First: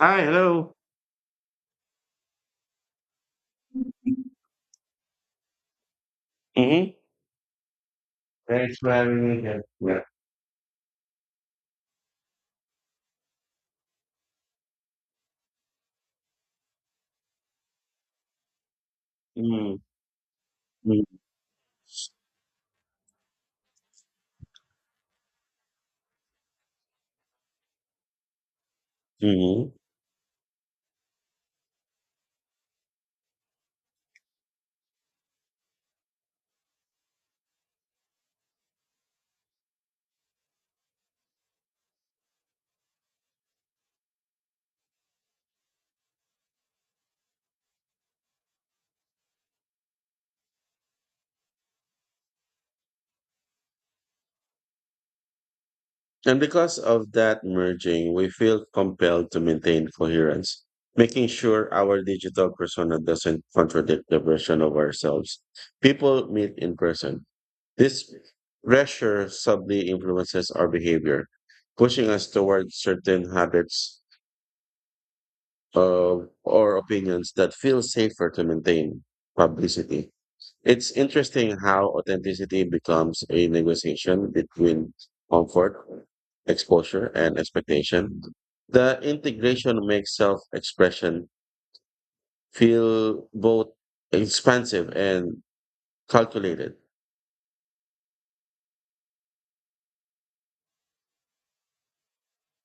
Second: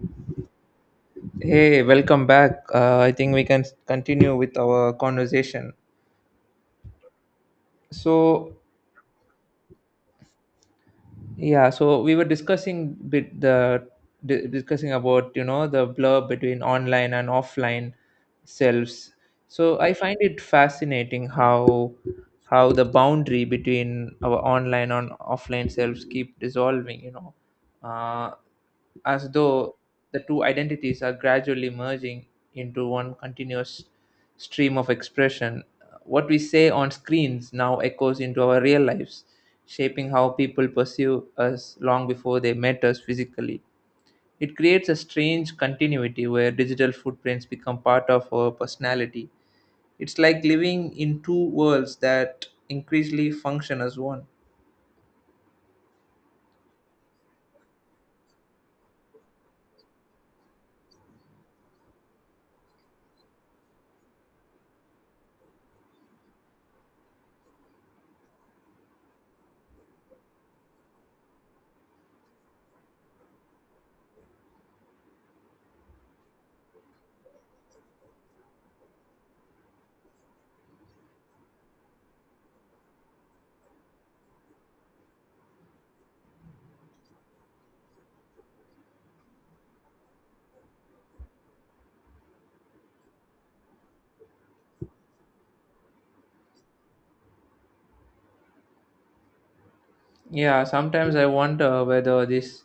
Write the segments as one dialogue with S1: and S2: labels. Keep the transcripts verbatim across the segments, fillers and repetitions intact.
S1: Hi, hello.
S2: Hey, welcome back. Uh, I think we can s- continue with our conversation.
S1: Mm-hmm.
S2: So,
S1: Thanks for having me here. Yeah.
S2: yeah, so we were discussing bit the di- discussing about you know the blur between online and offline selves.
S1: Mm-hmm.
S2: So I find it fascinating how how the boundary between our online and offline selves keep dissolving. You know, uh, as though the two identities are gradually merging into one continuous stream of expression. What we say on screens now echoes into our real lives, shaping how people perceive us long before they met us physically. It creates a strange continuity where digital footprints become part of our personality. It's like living in two worlds that increasingly function as one.
S1: And because of that merging, we feel compelled to maintain coherence, making sure our digital persona doesn't contradict the version of ourselves. People meet in person. This pressure subtly influences our behavior, pushing us towards certain habits of, or opinions that feel safer to maintain publicity. It's interesting how authenticity becomes a negotiation between comfort, exposure, and expectation. The integration makes self expression feel both expansive and calculated.
S2: Yeah, sometimes I wonder whether this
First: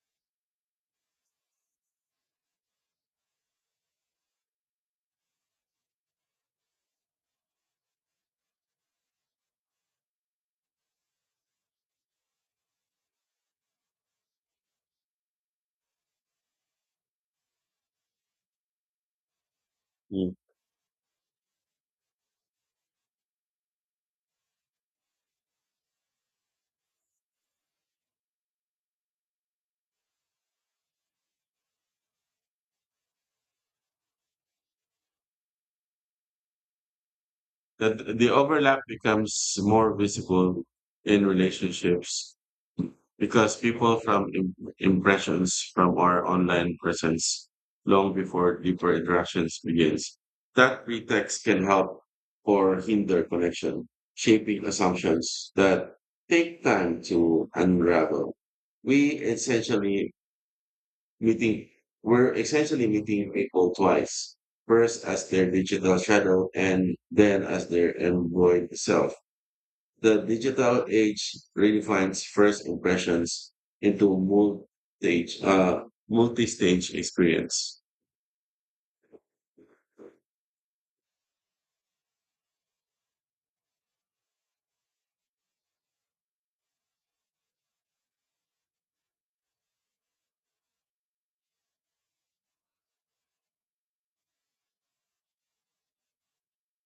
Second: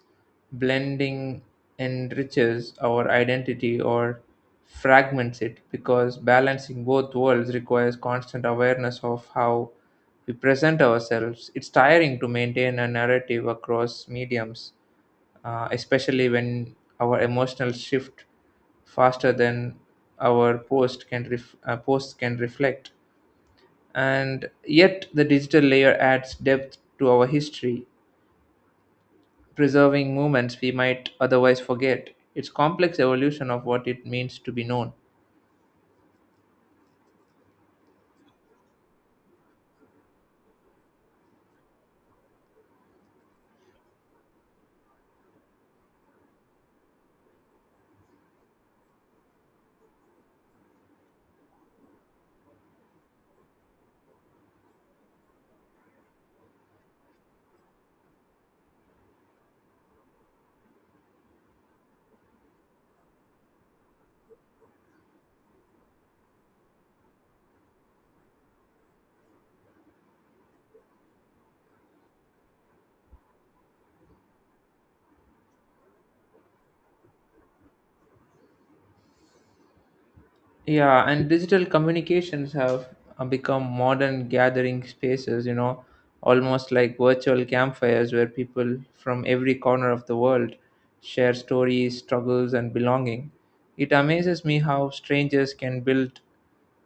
S2: blending enriches our identity or fragments it because balancing both worlds requires constant awareness of how we present ourselves. It's tiring to maintain a narrative across mediums, uh, especially when our emotional shift faster than
S1: Mm.
S2: our post can ref- uh, posts can reflect, and yet the digital layer adds depth to our history, preserving moments we might otherwise forget. It's complex evolution of what it means to be known.
S1: The, the overlap becomes more visible in relationships because people from im- impressions from our online presence long before deeper interactions begins. That pretext can help or hinder connection, shaping assumptions that take time to unravel. We essentially meeting we're essentially meeting people twice, first as their digital shadow and then as their embodied self. The digital age redefines first impressions into multi-stage, uh, multi-stage experience.
S2: Yeah, and digital communications have uh, become modern gathering spaces, you know, almost like virtual campfires where people from every corner of the world share stories, struggles, and belonging. It amazes me how strangers can build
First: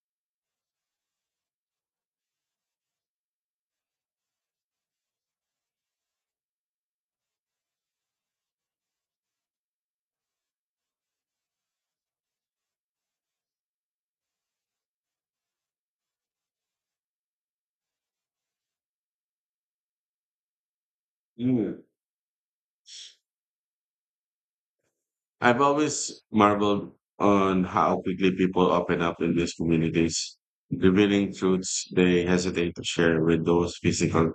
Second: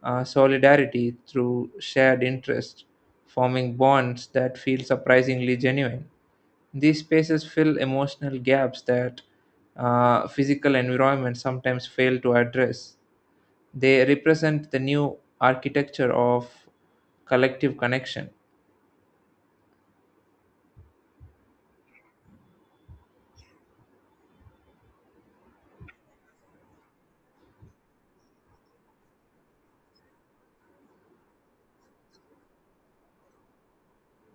S2: uh, solidarity through shared interests, forming bonds that feel surprisingly genuine. These spaces fill emotional gaps that uh, physical environments sometimes fail to address. They represent the new architecture of collective connection.
S1: Mm. I've always marveled on how quickly people open up in these communities, revealing truths they hesitate to share with those physical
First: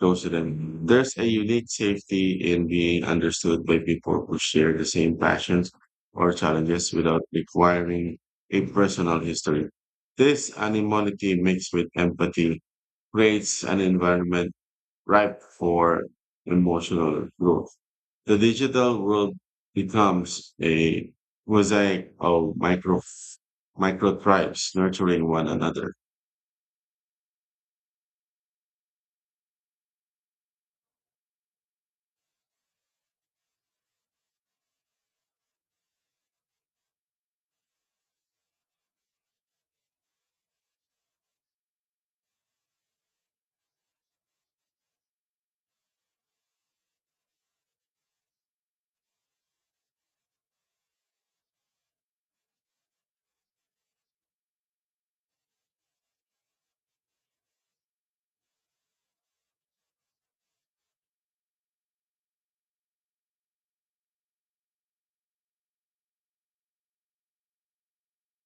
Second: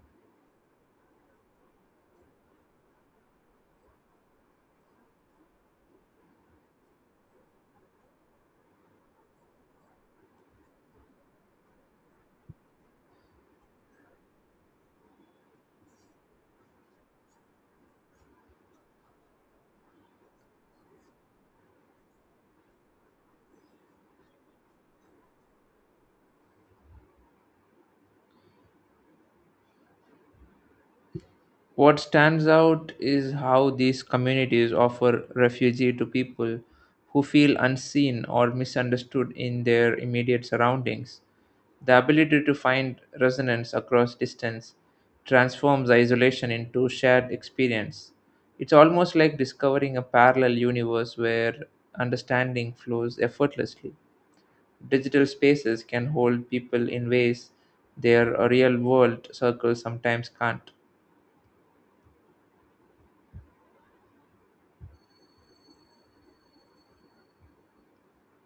S1: goes to them. There's a unique safety in being understood by people who share the same passions or challenges without requiring a personal history. This anonymity mixed with empathy creates an environment ripe for emotional growth. The digital world becomes a mosaic of micro micro tribes nurturing one another.
S2: What stands out is how these communities offer refuge to people who feel unseen or misunderstood in their immediate surroundings. The ability to find resonance across distance transforms isolation into shared experience. It's almost like discovering a parallel universe where understanding flows effortlessly. Digital spaces can hold people in ways their real world circles sometimes can't.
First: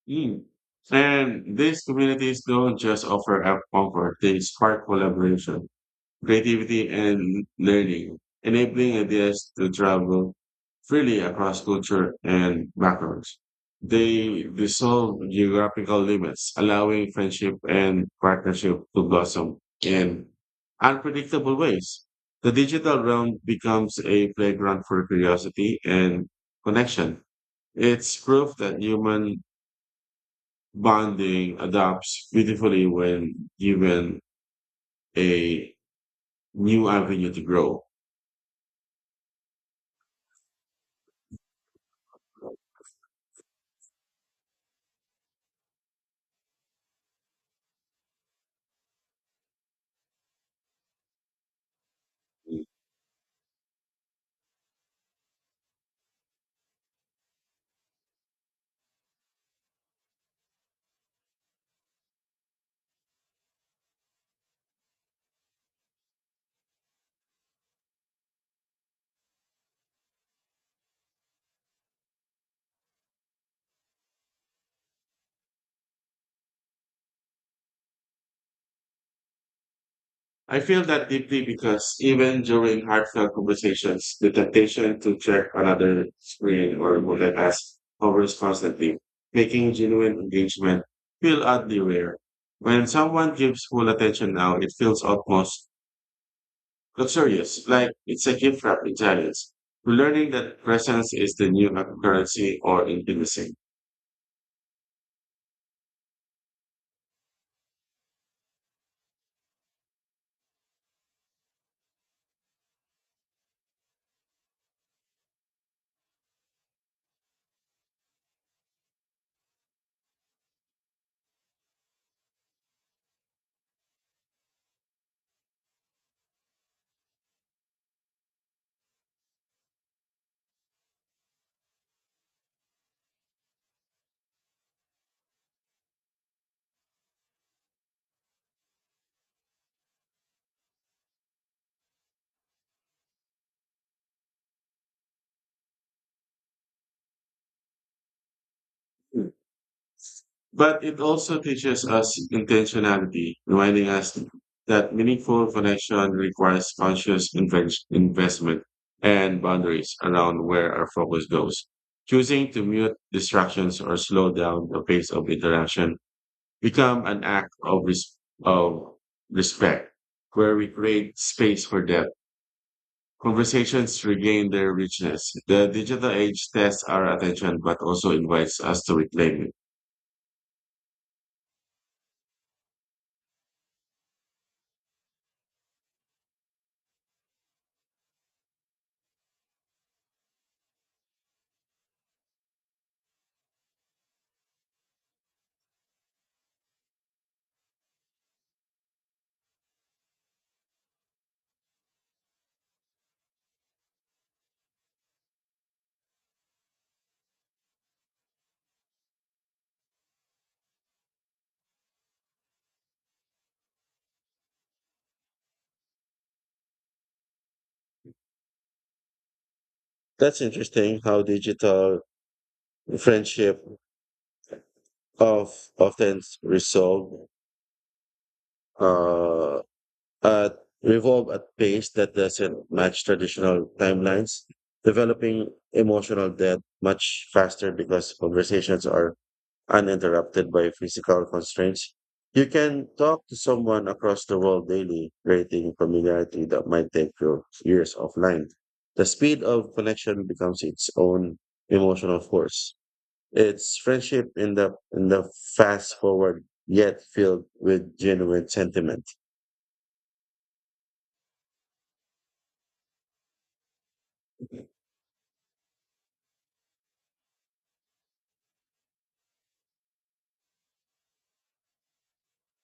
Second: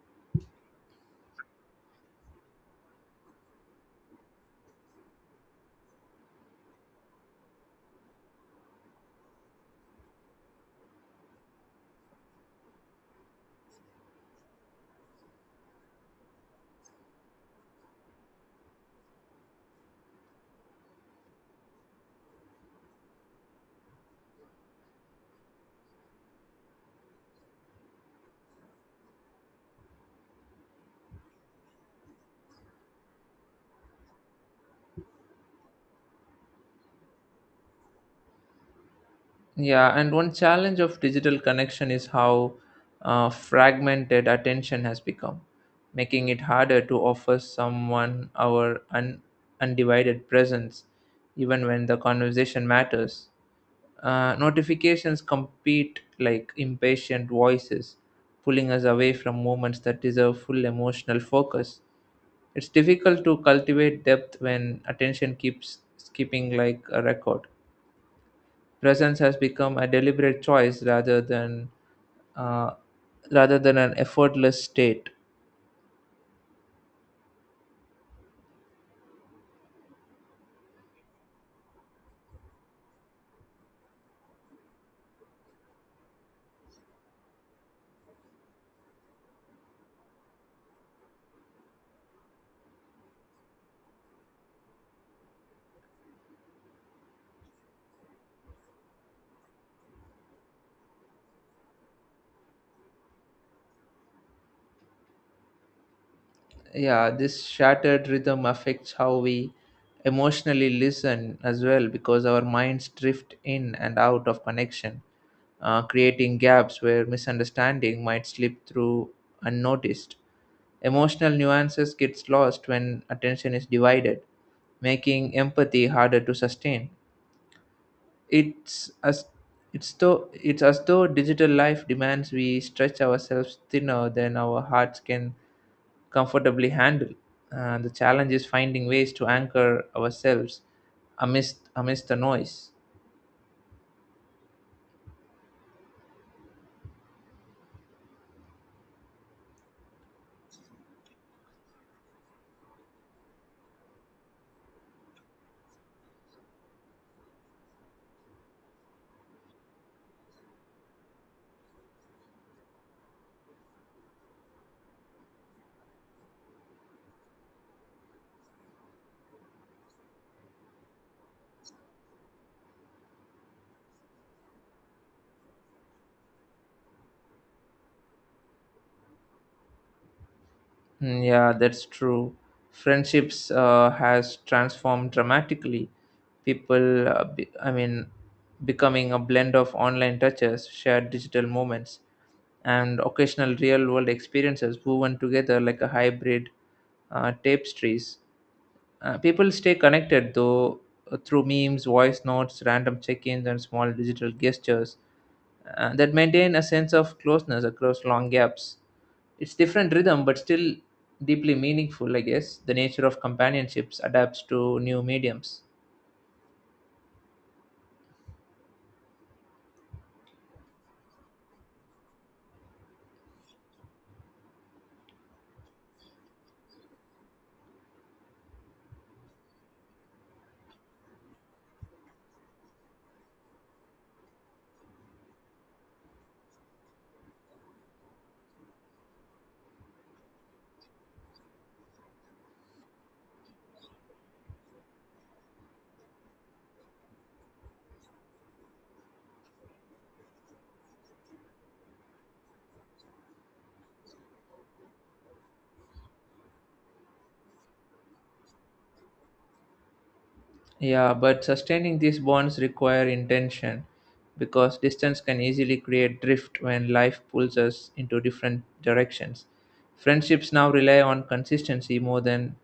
S1: Mm. And these communities don't just offer up comfort, they spark collaboration, creativity, and learning, enabling ideas to travel freely across culture and backgrounds. They dissolve geographical limits, allowing friendship and partnership to blossom in unpredictable ways. The digital realm becomes a playground for curiosity and connection. It's proof that human bonding adapts beautifully when given a new avenue to grow.
S2: Yeah, and one challenge of digital connection is how uh, fragmented attention has become, making it harder to offer someone our un- undivided presence, even when the conversation matters. Uh, notifications compete like impatient voices, pulling us away from moments that deserve full emotional focus. It's difficult to cultivate depth when attention keeps skipping like a record. Presence has become a deliberate choice rather than uh, rather than an effortless state.
S1: I feel that deeply because even during heartfelt conversations, the temptation to check another screen or multitask hovers constantly, making genuine engagement feel oddly rare. When someone gives full attention now, it feels almost luxurious, like it's a gift wrapped in silence. Learning that presence is the new currency or intimacy.
S2: Yeah, this shattered rhythm affects how we emotionally listen as well because our minds drift in and out of connection, uh, creating gaps where misunderstanding might slip through unnoticed. Emotional nuances gets lost when attention is divided, making empathy harder to sustain. It's as it's though it's as though digital life demands we stretch ourselves thinner than our hearts can comfortably handle. And the challenge is finding ways to anchor ourselves amidst amidst the noise.
S1: But it also teaches us intentionality, reminding us that meaningful connection requires conscious inven- investment and boundaries around where our focus goes. Choosing to mute distractions or slow down the pace of interaction become an act of, res- of respect, where we create space for depth. Conversations regain their richness. The digital age tests our attention, but also invites us to reclaim it.
S2: Mm. Yeah, that's true. Friendships uh, has transformed dramatically. People, uh, be, I mean, becoming a blend of online touches, shared digital moments, and occasional real-world experiences woven together like a hybrid uh, tapestries. Uh, people stay connected though uh, through memes, voice notes, random check ins, and small digital gestures uh, that maintain a sense of closeness across long gaps. It's different rhythm, but still deeply meaningful, I guess. The nature of companionships adapts to new mediums.
S1: That's interesting how digital friendship of often resolve uh, at revolve at pace that doesn't match traditional timelines, developing emotional depth much faster because conversations are uninterrupted by physical constraints. You can talk to someone across the world daily, creating familiarity that might take you years offline. The speed of connection becomes its own emotional force. It's friendship in the in the fast forward yet filled with genuine sentiment.
S2: Yeah, but sustaining these bonds require intention because distance can easily create drift when life pulls us into different directions. Friendships now rely on consistency more than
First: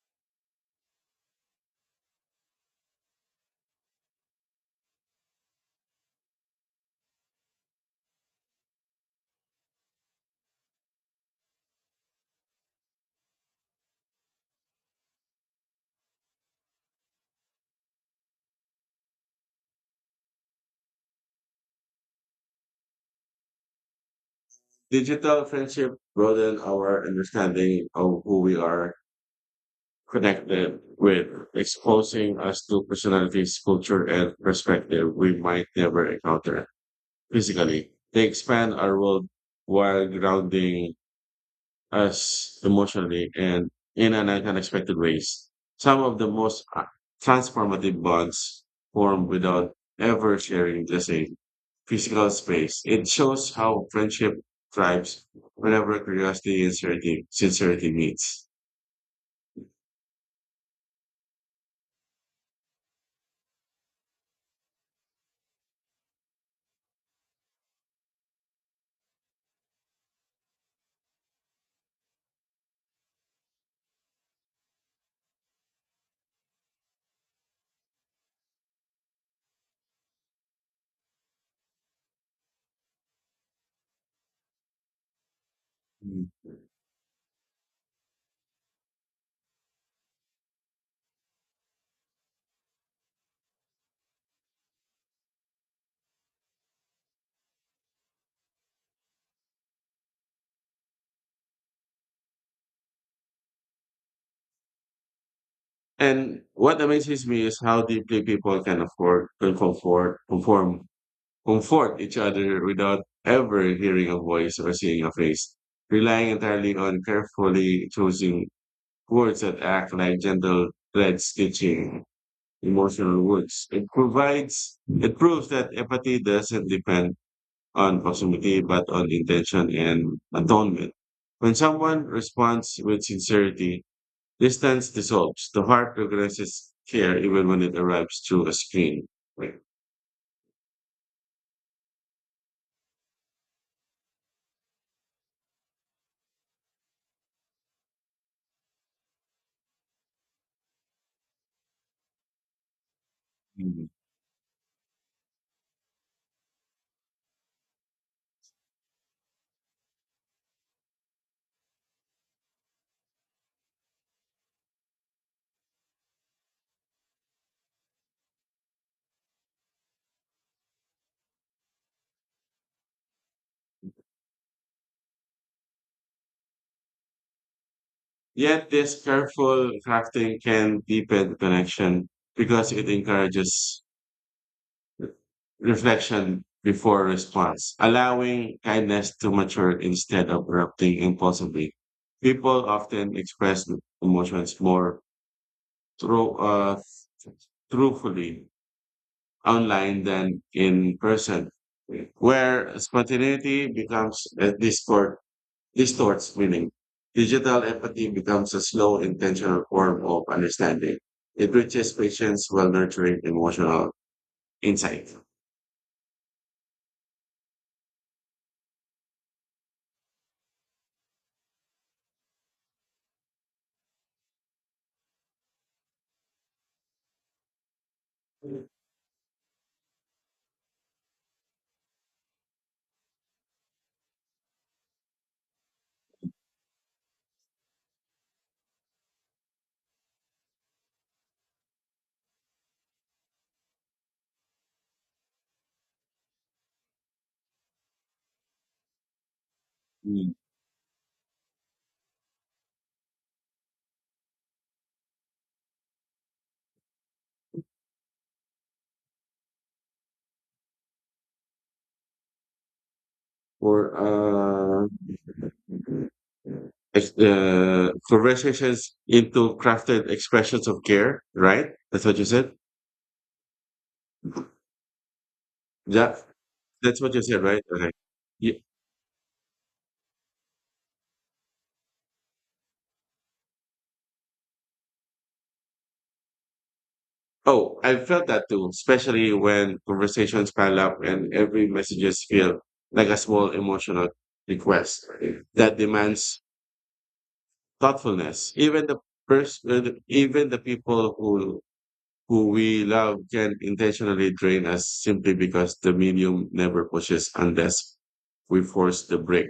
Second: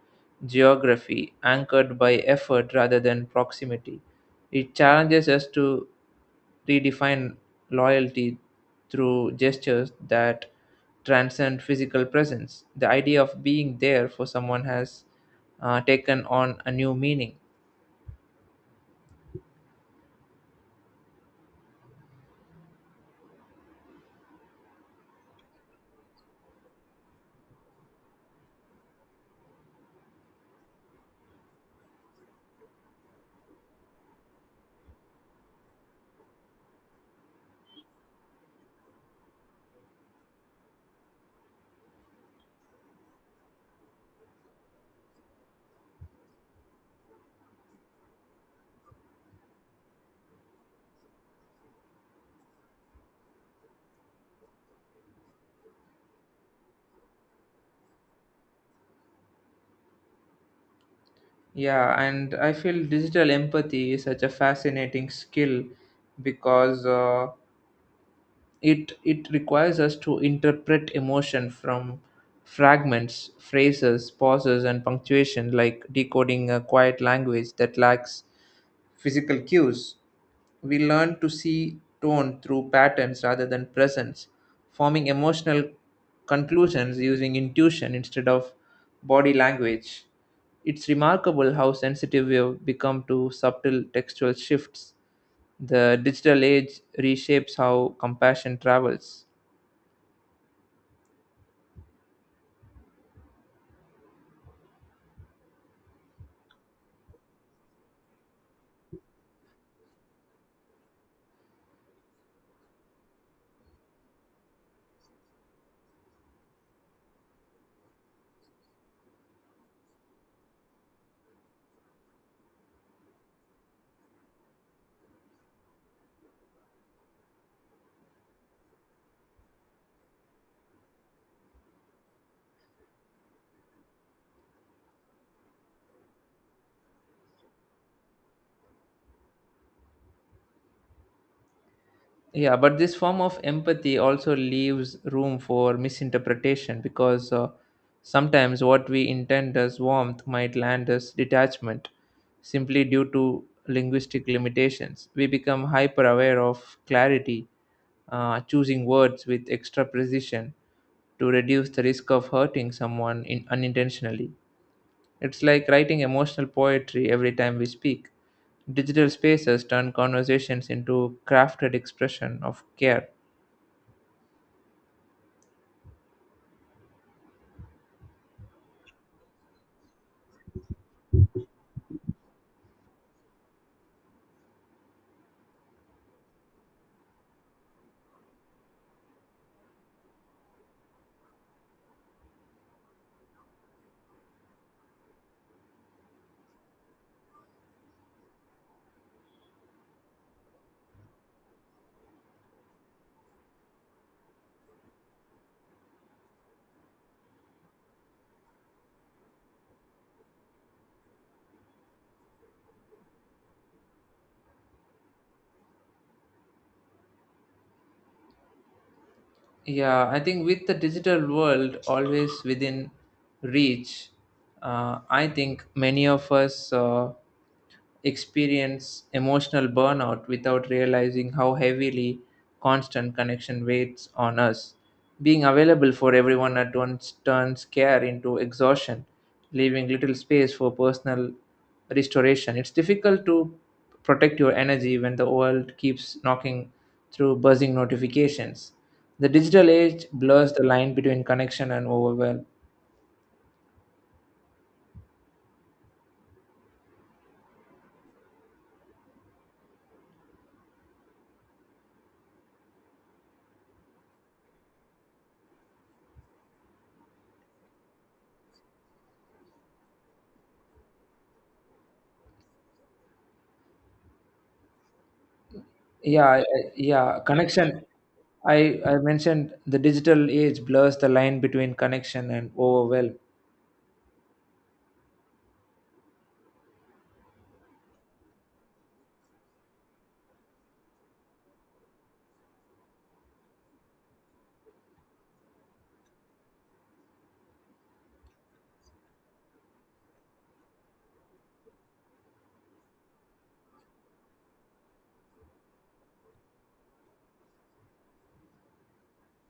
S2: geography, anchored by effort rather than proximity. It challenges us to redefine loyalty through gestures that transcend physical presence. The idea of being there for someone has uh, taken on a new meaning.
S1: Digital friendship broaden our understanding of who we are connected with, exposing us to personalities, culture, and perspective we might never encounter physically. They expand our world while grounding us emotionally and in an unexpected ways. Some of the most uh, transformative bonds form without ever sharing the same physical space. It shows how friendship thrives whenever curiosity and sincerity, sincerity meets.
S2: Yeah, and I feel digital empathy is such a fascinating skill because uh, it it requires us to interpret emotion from fragments, phrases, pauses, and punctuation, like decoding a quiet language that lacks physical cues. We learn to see tone through patterns rather than presence, forming emotional
S1: Hmm.
S2: conclusions using intuition instead of body language. It's remarkable how sensitive we have become to subtle textual shifts. The digital age reshapes how compassion travels.
S1: And what amazes me is how deeply people can afford can comfort, conform, comfort each other without ever hearing a voice or seeing a face, relying entirely on carefully choosing words that act like gentle thread stitching emotional words. It provides, it proves that empathy doesn't depend on proximity, but on intention and atonement. When someone responds with sincerity, distance dissolves. The heart progresses care even when it arrives through a screen. Right.
S2: Yeah, but this form of empathy also leaves room for misinterpretation because uh, sometimes what we intend as warmth might land as detachment simply due to
S1: Mm.
S2: linguistic limitations. We become hyper aware of clarity, uh, choosing words with extra precision to reduce the risk of hurting someone in, unintentionally. It's like writing emotional poetry every time we speak. Digital spaces turn conversations into crafted expression of care.
S1: Yet this careful crafting can deepen connection because it encourages re- reflection before response, allowing kindness to mature instead of erupting impulsively. People often express emotions more through, uh, truthfully online than in person, where spontaneity becomes a discord, distorts meaning. Digital empathy becomes a slow, intentional form of understanding. It reaches patients while nurturing emotional insight.
S2: Yeah, I think with the digital world always within reach, uh, I think many of us. Uh, experience emotional burnout without realizing how heavily constant connection weighs on us. Being available for everyone at once turns care into exhaustion, leaving little space for personal restoration. It's difficult to protect your energy when the world keeps knocking through buzzing notifications. The digital age
S1: Mm.
S2: blurs the line between connection and overwhelm.
S1: For uh, ex- uh, Conversations into crafted expressions of care, right? That's what you said. Yeah,
S2: Yeah, I- I-
S1: that's what
S2: yeah,
S1: you said, right?
S2: connection.
S1: Okay.
S2: I, I mentioned the digital age blurs the line between connection and overwhelm.
S1: Oh, I felt that too, especially when conversations pile up and every messages feel like a small emotional request that demands thoughtfulness. Even the person, even the people who who we love can intentionally drain us simply because the medium never pushes unless we force the break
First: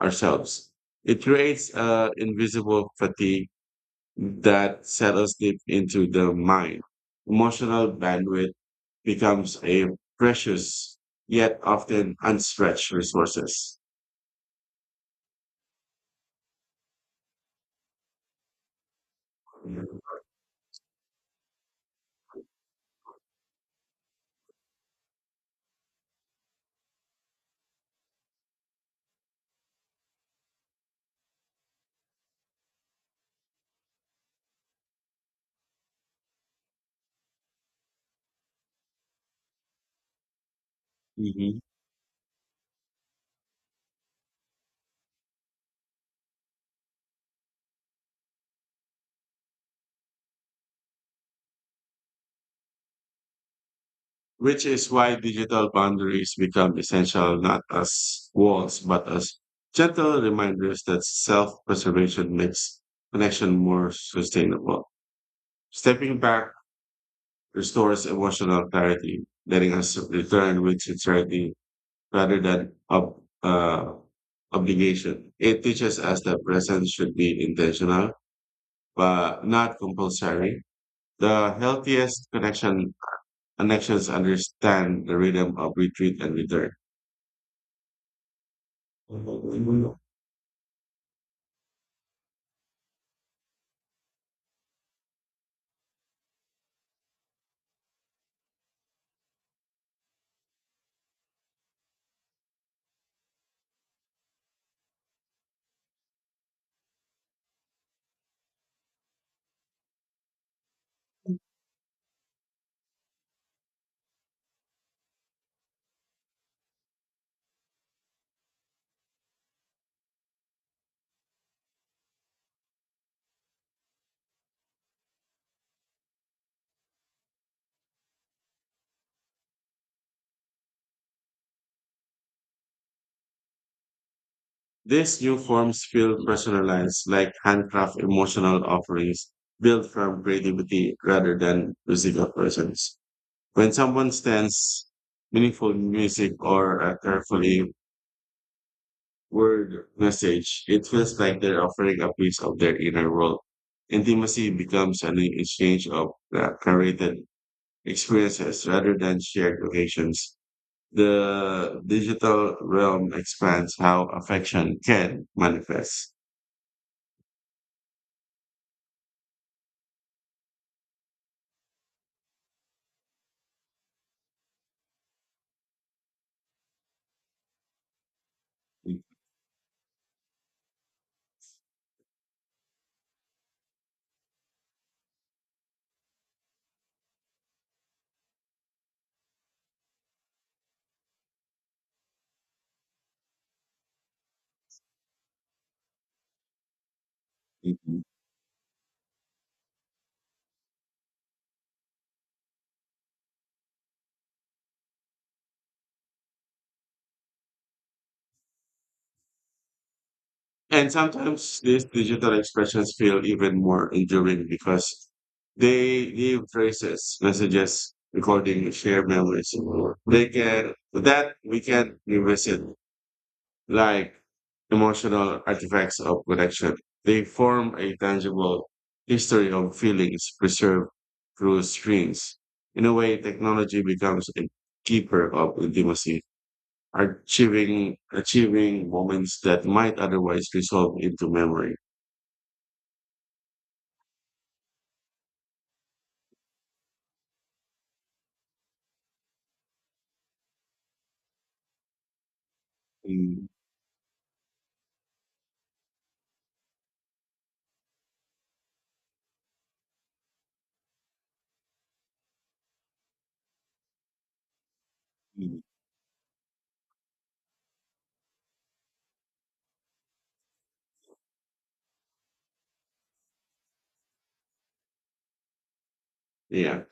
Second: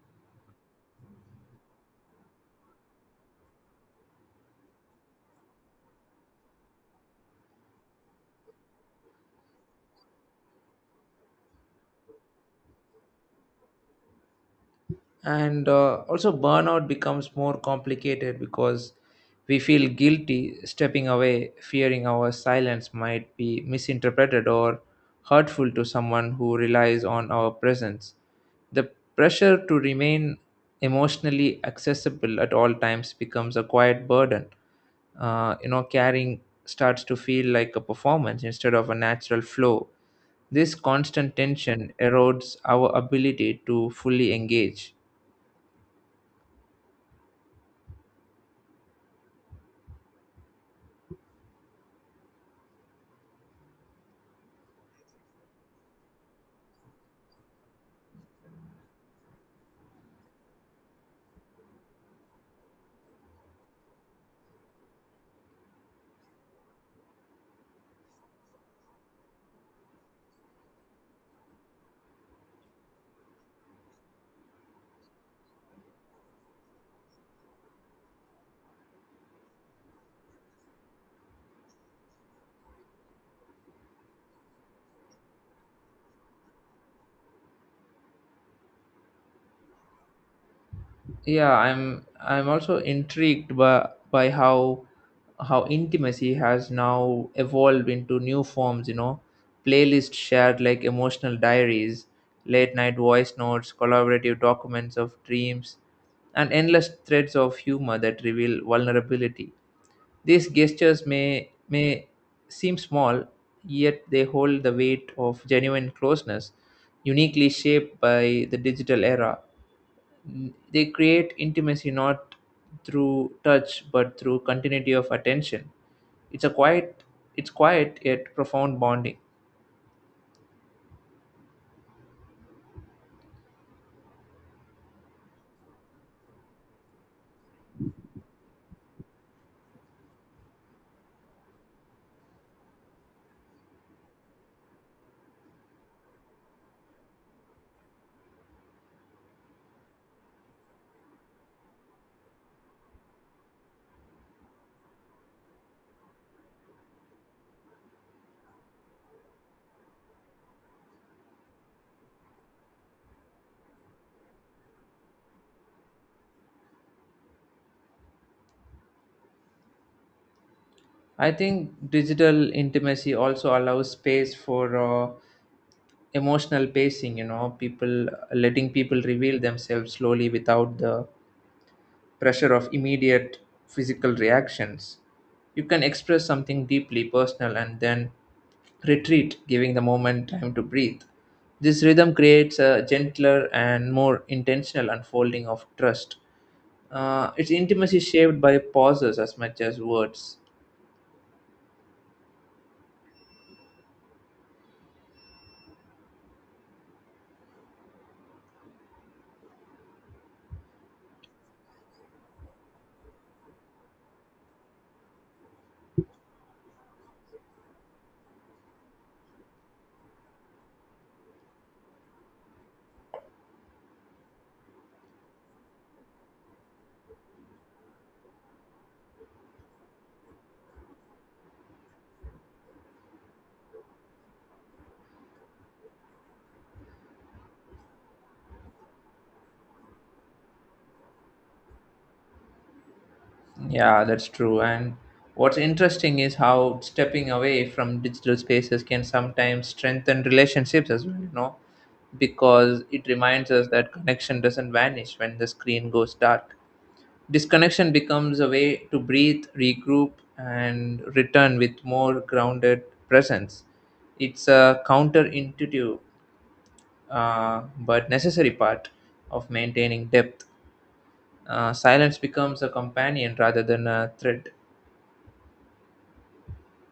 S1: ourselves. It creates uh, invisible fatigue that set us deep into the mind. Emotional bandwidth becomes a precious yet often unstretched resources.
S2: And uh, also burnout becomes more complicated because we feel guilty stepping away, fearing our silence might be misinterpreted or hurtful to someone who relies on our presence. The pressure to remain emotionally accessible at all times becomes a quiet burden. uh, you know carrying starts to feel like a performance instead of a natural flow. This constant
S1: Mhm.
S2: tension erodes our ability to fully engage.
S1: Which is why digital boundaries become essential not as walls but as gentle reminders that self-preservation makes connection more sustainable. Stepping back restores emotional clarity, letting us return with sincerity rather than ob- uh, obligation. It teaches us that presence should be intentional, but not compulsory. The healthiest connection connections understand the rhythm of retreat and return.
S2: Yeah i'm i'm also intrigued by by how how intimacy has now evolved into new forms, you know playlists shared like emotional diaries, late night voice notes, collaborative documents of dreams, and endless threads of humor that reveal vulnerability. These gestures may may seem small, yet they hold the weight of genuine closeness, uniquely shaped by the digital era. They create intimacy not through touch but through continuity of attention. It's a quiet, it's quiet yet profound bonding.
S1: These new forms feel personalized, like handcraft emotional offerings built from creativity rather than musical presence. When someone stands meaningful music or a carefully word message, it feels like they're offering a piece of their inner world. Intimacy becomes an exchange of uh, curated experiences rather than shared occasions. The digital realm expands how affection can manifest.
S2: I think digital intimacy also allows space for uh, emotional pacing. You know, people letting people reveal themselves slowly without the pressure of immediate physical reactions. You can express something deeply personal and then retreat, giving the moment time to breathe. This rhythm creates a gentler and more intentional unfolding of trust. Uh, its intimacy
S1: Mhm.
S2: is shaped by pauses as much as words.
S1: And sometimes these digital expressions feel even more enduring because they leave traces, messages, recording, shared memories. They can that we can revisit like emotional artifacts of connection. They form a tangible history of feelings preserved through screens. In a way, technology becomes a keeper of intimacy, achieving achieving moments that might otherwise resolve into memory.
S2: Yeah, that's true. And what's interesting is how stepping away from digital spaces can sometimes strengthen relationships as well, you know, because it
S1: Mm,
S2: reminds us that connection doesn't vanish when the screen goes dark. Disconnection becomes a way to breathe, regroup, and return with more grounded presence. It's a
S1: mm,
S2: counterintuitive uh, but necessary part of maintaining depth. Uh, silence becomes a companion rather than a threat.
S1: yeah.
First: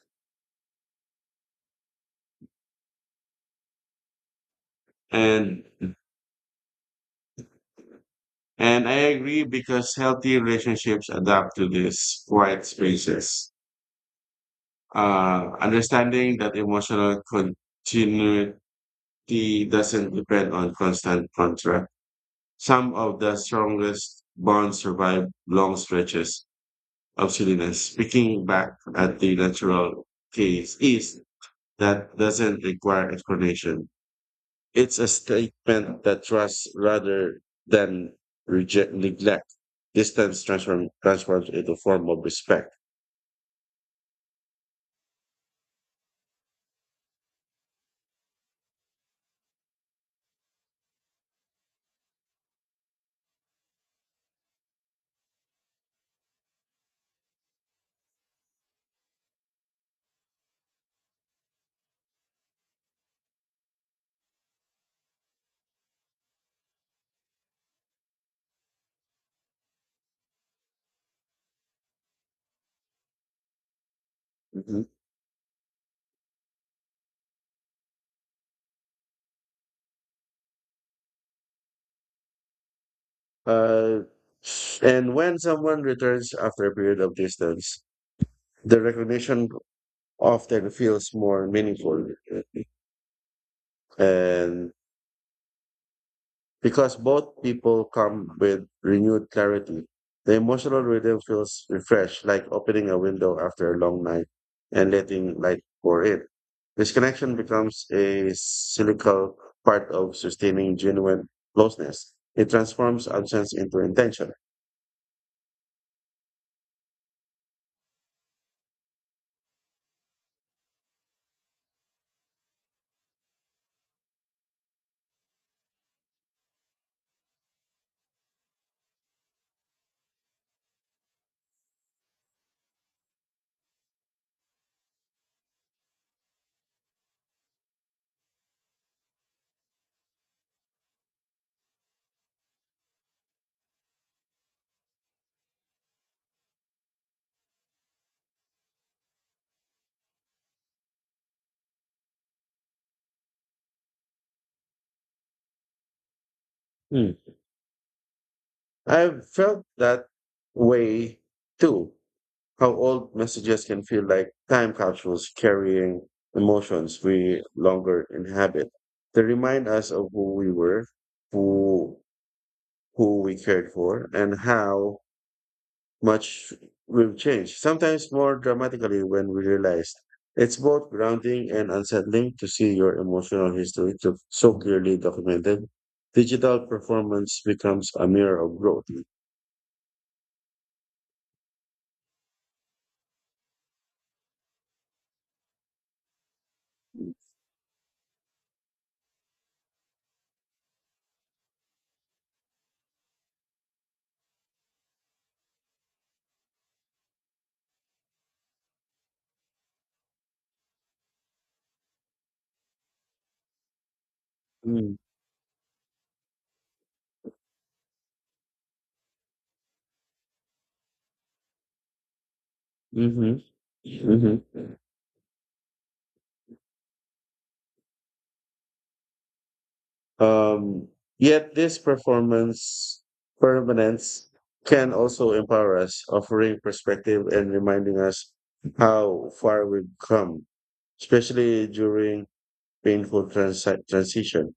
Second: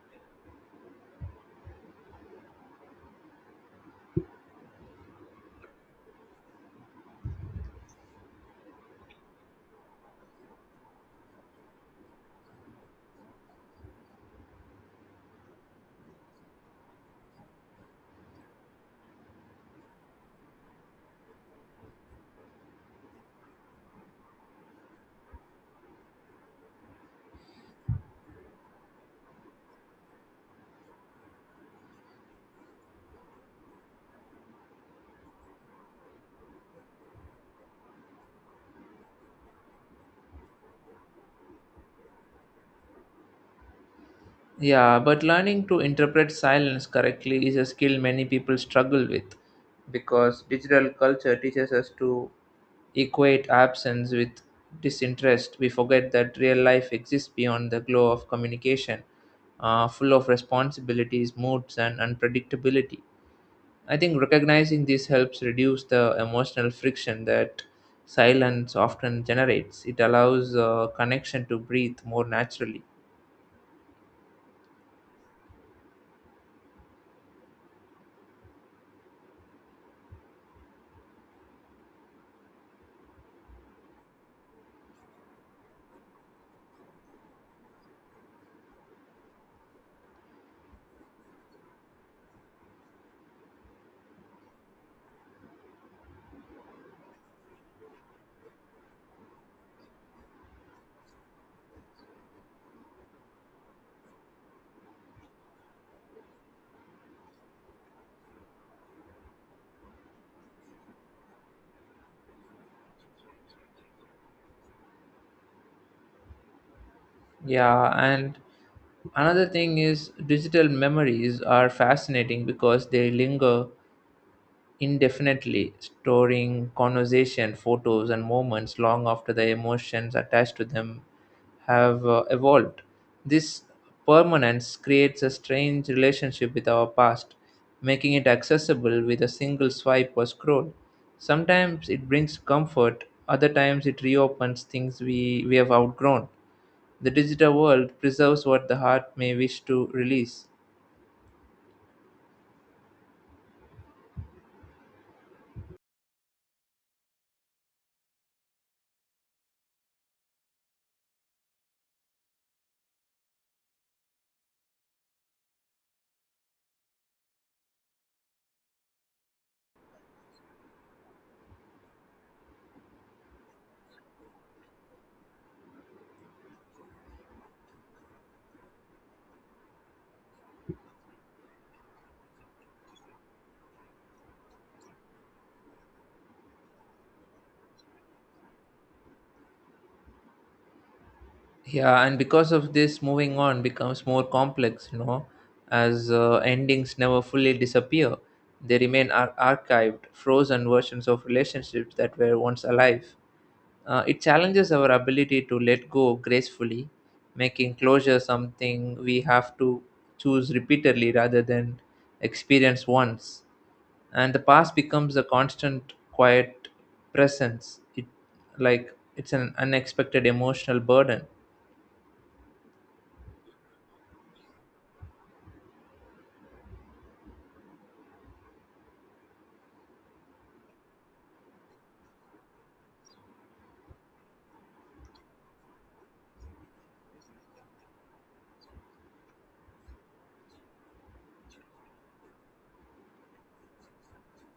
S1: And and I agree because healthy relationships adapt to these quiet spaces. Uh, understanding that emotional continuity tea doesn't depend on constant contact. Some of the strongest bonds survive long stretches of silliness. Speaking back at the natural case is that doesn't require explanation. It's a statement that trusts rather than reject neglect. Distance transform, transforms into a form of respect.
S2: Yeah, but learning to interpret silence correctly is a skill many people struggle with because digital culture teaches us to equate absence with disinterest. We forget that real life exists beyond the glow of communication, uh, full of responsibilities, moods, and unpredictability. I think recognizing this helps reduce the emotional friction that silence often generates. It allows uh, connection to breathe more naturally.
S1: Mhm. Uh, and when someone returns after a period of distance, the recognition often feels more meaningful. And because both people come with renewed clarity, the emotional rhythm feels refreshed, like opening a window after a long night and letting light pour in. This connection becomes a cyclical part of sustaining genuine closeness. It transforms absence into intention.
S2: Yeah, and another thing is digital memories are fascinating because they linger indefinitely, storing conversation, photos, and moments long after the emotions attached to them have uh, evolved. This permanence creates a strange relationship with our past, making it accessible with a single swipe or scroll. Sometimes it brings comfort, other times it reopens things we, we have outgrown. The digital world preserves what the heart may wish to release.
S1: Mm. I've felt that way too how old messages can feel like time capsules carrying emotions we longer inhabit. They remind us of who we were, who who we cared for, and how much we've changed. Sometimes more dramatically when we realize it's both grounding and unsettling to see your emotional history to so clearly documented. Digital performance becomes a mirror of growth.
S2: Yeah, and because of this, moving on becomes more complex, you know, as uh, endings never fully disappear. They remain ar- archived, frozen versions of relationships that were once alive. Uh, it challenges our ability to let go gracefully, making closure something we have to choose repeatedly rather than experience once. And the past becomes a constant quiet presence. it like it's an unexpected emotional burden.
S1: Mm-hmm. Mm-hmm. Um, Yet this performance permanence can also empower us, offering perspective and reminding us how far we've come, especially during painful transi- transition.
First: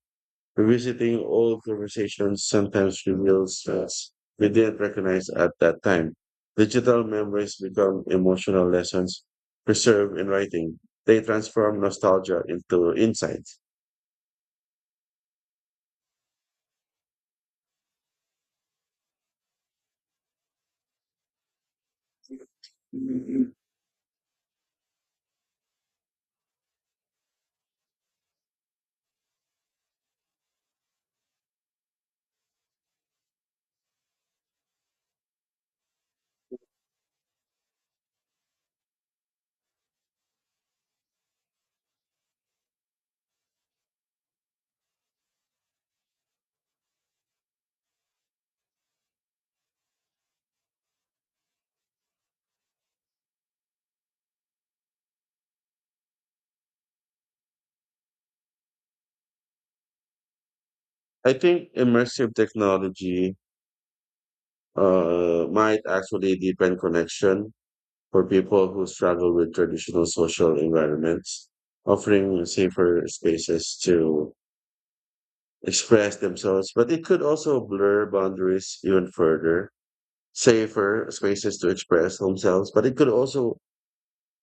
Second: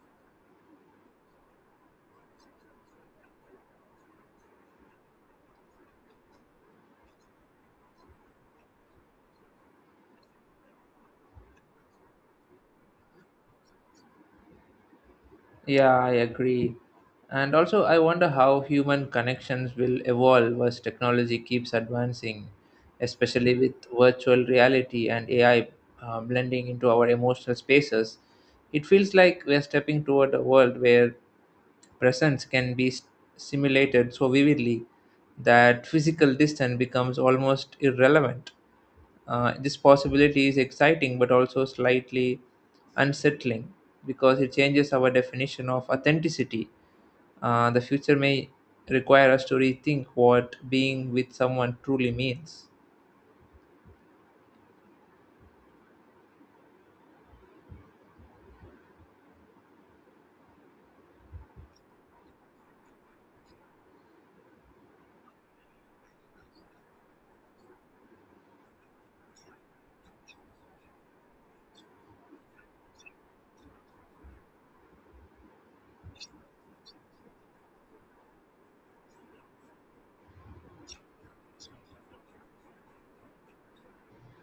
S1: Revisiting old conversations sometimes reveals us we didn't recognize at that time. Digital memories become emotional lessons preserved in writing. They transform nostalgia into insight.
S2: Yeah i agree. And also I wonder how human connections will evolve as technology keeps advancing, especially with virtual reality and AI uh, blending into our emotional spaces. It feels like we're stepping toward a world where presence can be s- simulated so vividly that physical distance becomes almost irrelevant. Uh, this possibility is exciting but also slightly unsettling because it changes our definition of authenticity. Uh, the future may require us to rethink what being with someone truly means.
S1: I think immersive technology uh, might actually deepen connection for people who struggle with traditional social environments, offering safer spaces to express themselves. But it could also blur boundaries even further, safer spaces to express themselves. But it could also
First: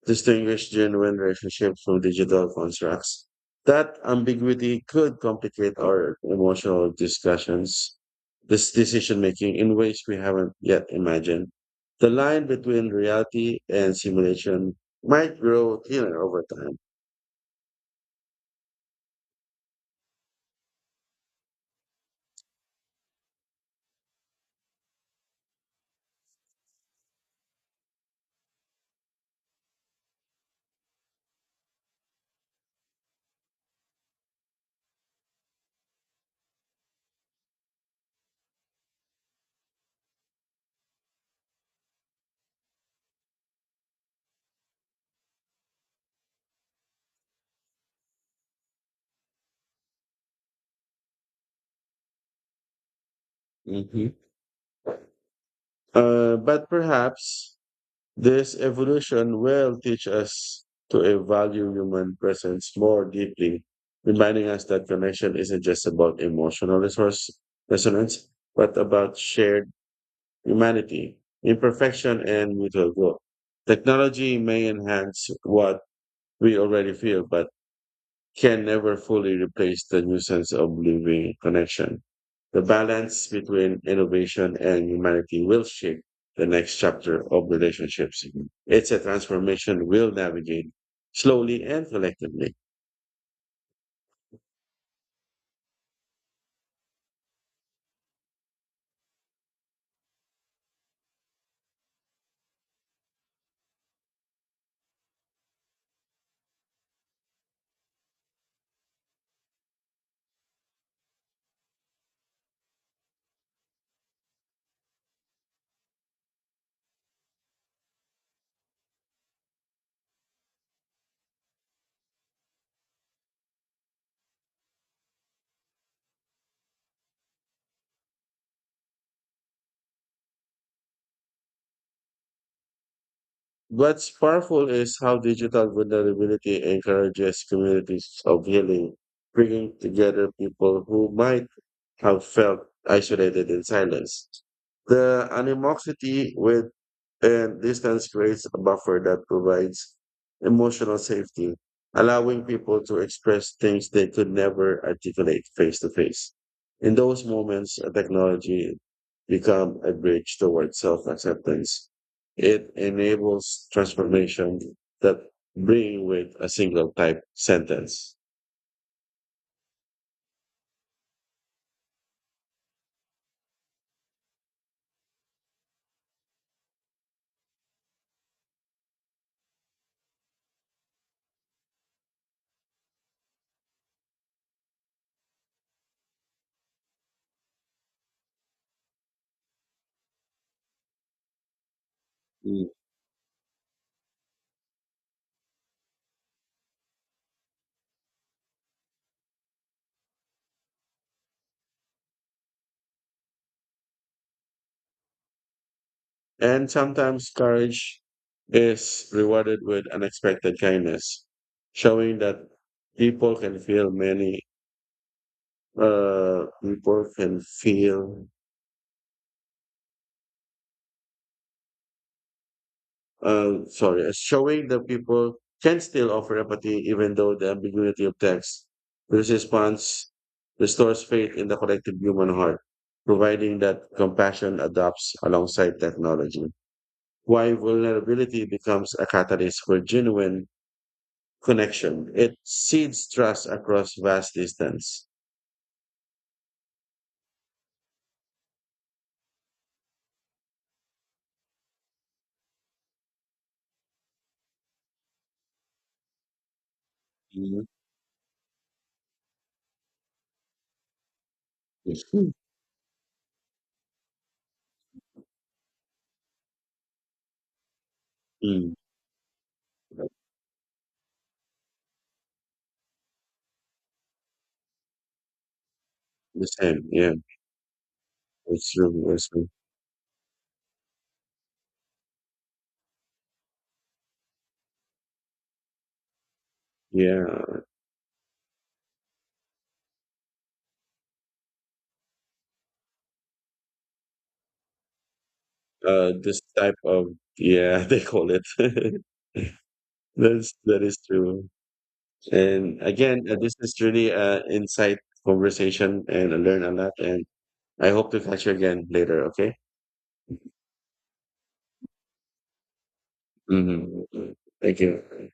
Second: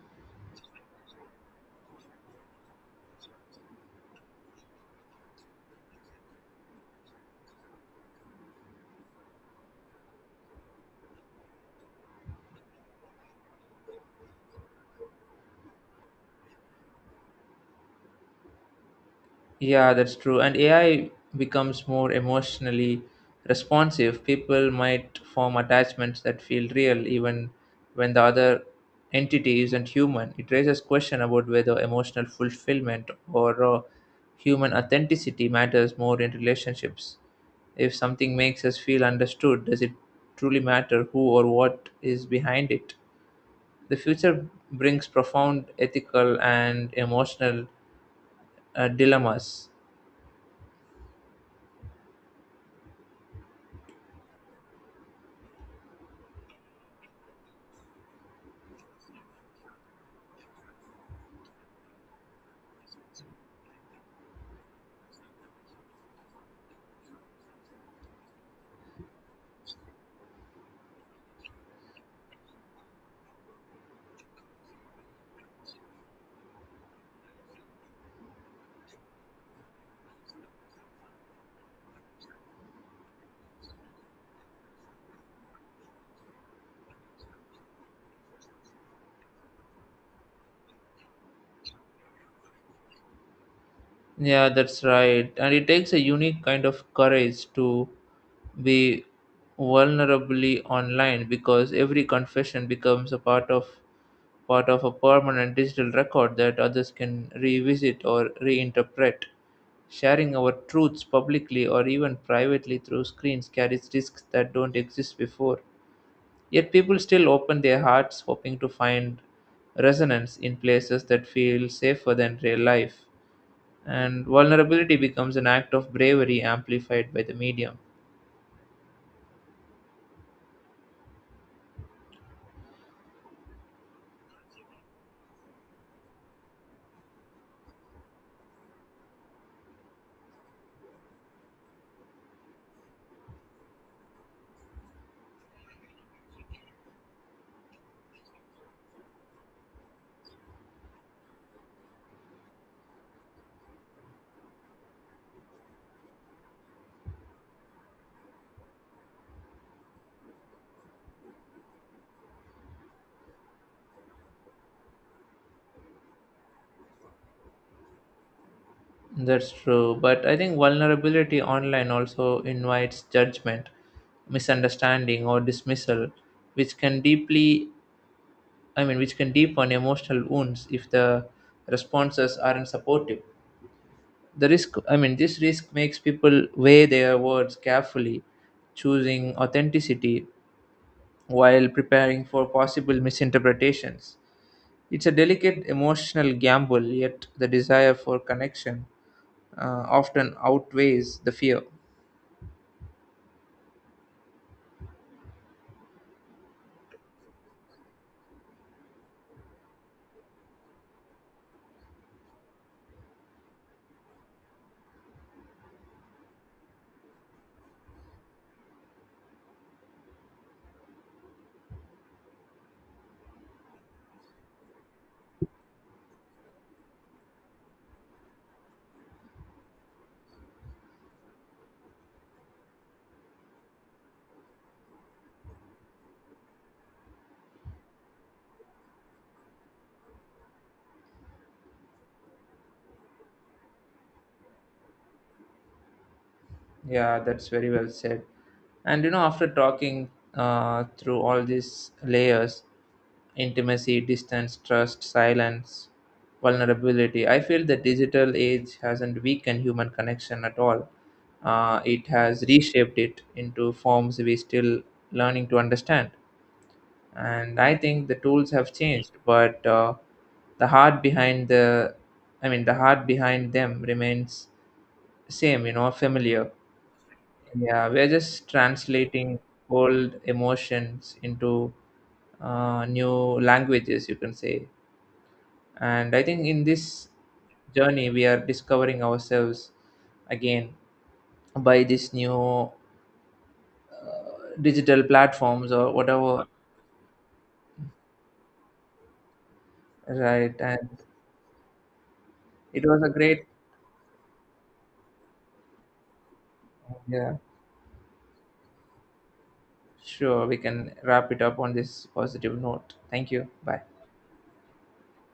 S1: distinguish genuine relationships from digital constructs. That ambiguity could complicate our emotional discussions, this decision making in ways we haven't yet imagined. The line between reality and simulation might grow thinner over time.
S2: Yeah, that's true. And A I becomes more emotionally responsive. People might form attachments that feel real even when the other entity isn't human. It raises question about whether emotional fulfillment or uh, human authenticity matters more in relationships. If something makes us feel understood, does it truly matter who or what is behind it? The future brings profound ethical and emotional uh, dilemmas.
S1: Mhm. Uh, but perhaps this evolution will teach us to value human presence more deeply, reminding us that connection isn't just about emotional resource resonance, but about shared humanity, imperfection, and mutual growth. Technology may enhance what we already feel, but can never fully replace the nuisance of living connection. The balance between innovation and humanity will shape the next chapter of relationships. It's a transformation we'll navigate slowly and collectively.
S2: Yeah, that's right. And it takes a unique kind of courage to be vulnerably online because every confession becomes a part of part of a permanent digital record that others can revisit or reinterpret. Sharing our truths publicly or even privately through screens carries risks that don't exist before. Yet people still open their hearts hoping to find resonance in places that feel safer than real life, and vulnerability becomes an act of bravery amplified by the medium.
S1: What's powerful is how digital vulnerability encourages communities of healing, bringing together people who might have felt isolated in silence. The animosity with and distance creates a buffer that provides emotional safety, allowing people to express things they could never articulate face to face. In those moments, a technology become a bridge towards self-acceptance it enables transformation that bring with a single type sentence.
S2: That's true, but I think vulnerability online also invites judgment, misunderstanding, or dismissal, which can deeply I mean which can deepen emotional wounds if the responses aren't supportive. The risk i mean this risk makes people weigh their words carefully, choosing authenticity while preparing for
S1: Mm.
S2: possible misinterpretations. It's a delicate emotional gamble, yet the desire for connection uh, often outweighs the fear.
S1: And sometimes courage is rewarded with unexpected kindness, showing that people can feel many, uh, people can feel uh, sorry, showing that people can still offer empathy even though the ambiguity of text. This response restores faith in the collective human heart, providing that compassion adopts alongside technology. Why vulnerability becomes a catalyst for genuine connection. It seeds trust across vast distance.
S2: Yeah, that's very well said. And you know, after talking uh, through all these layers, intimacy, distance, trust, silence, vulnerability, I
S1: Mhm.
S2: feel the digital age hasn't weakened human connection at all. Uh,
S1: Yes.
S2: it has reshaped it into forms we still learning to understand. And I think the tools have
S1: Mm,
S2: changed, but uh, the heart behind the i mean the heart behind them remains same, you know,
S1: the
S2: familiar.
S1: same, yeah.
S2: Yeah, we're just
S1: It's true. It's
S2: translating
S1: true.
S2: old emotions into uh, new languages, you can say. And I think in this
S1: Yeah.
S2: journey we are discovering ourselves again by these new digital platforms or
S1: Uh, this
S2: whatever.
S1: type of yeah, they call it. That's
S2: Right.
S1: that
S2: And
S1: is true. And
S2: it was a
S1: again, uh,
S2: great.
S1: this is really a insight conversation, and I learn a lot. And
S2: Yeah.
S1: I hope to catch you again later. Okay.
S2: Sure, we can wrap it up on this positive note. Thank you. Bye.
S1: Hmm. Thank you.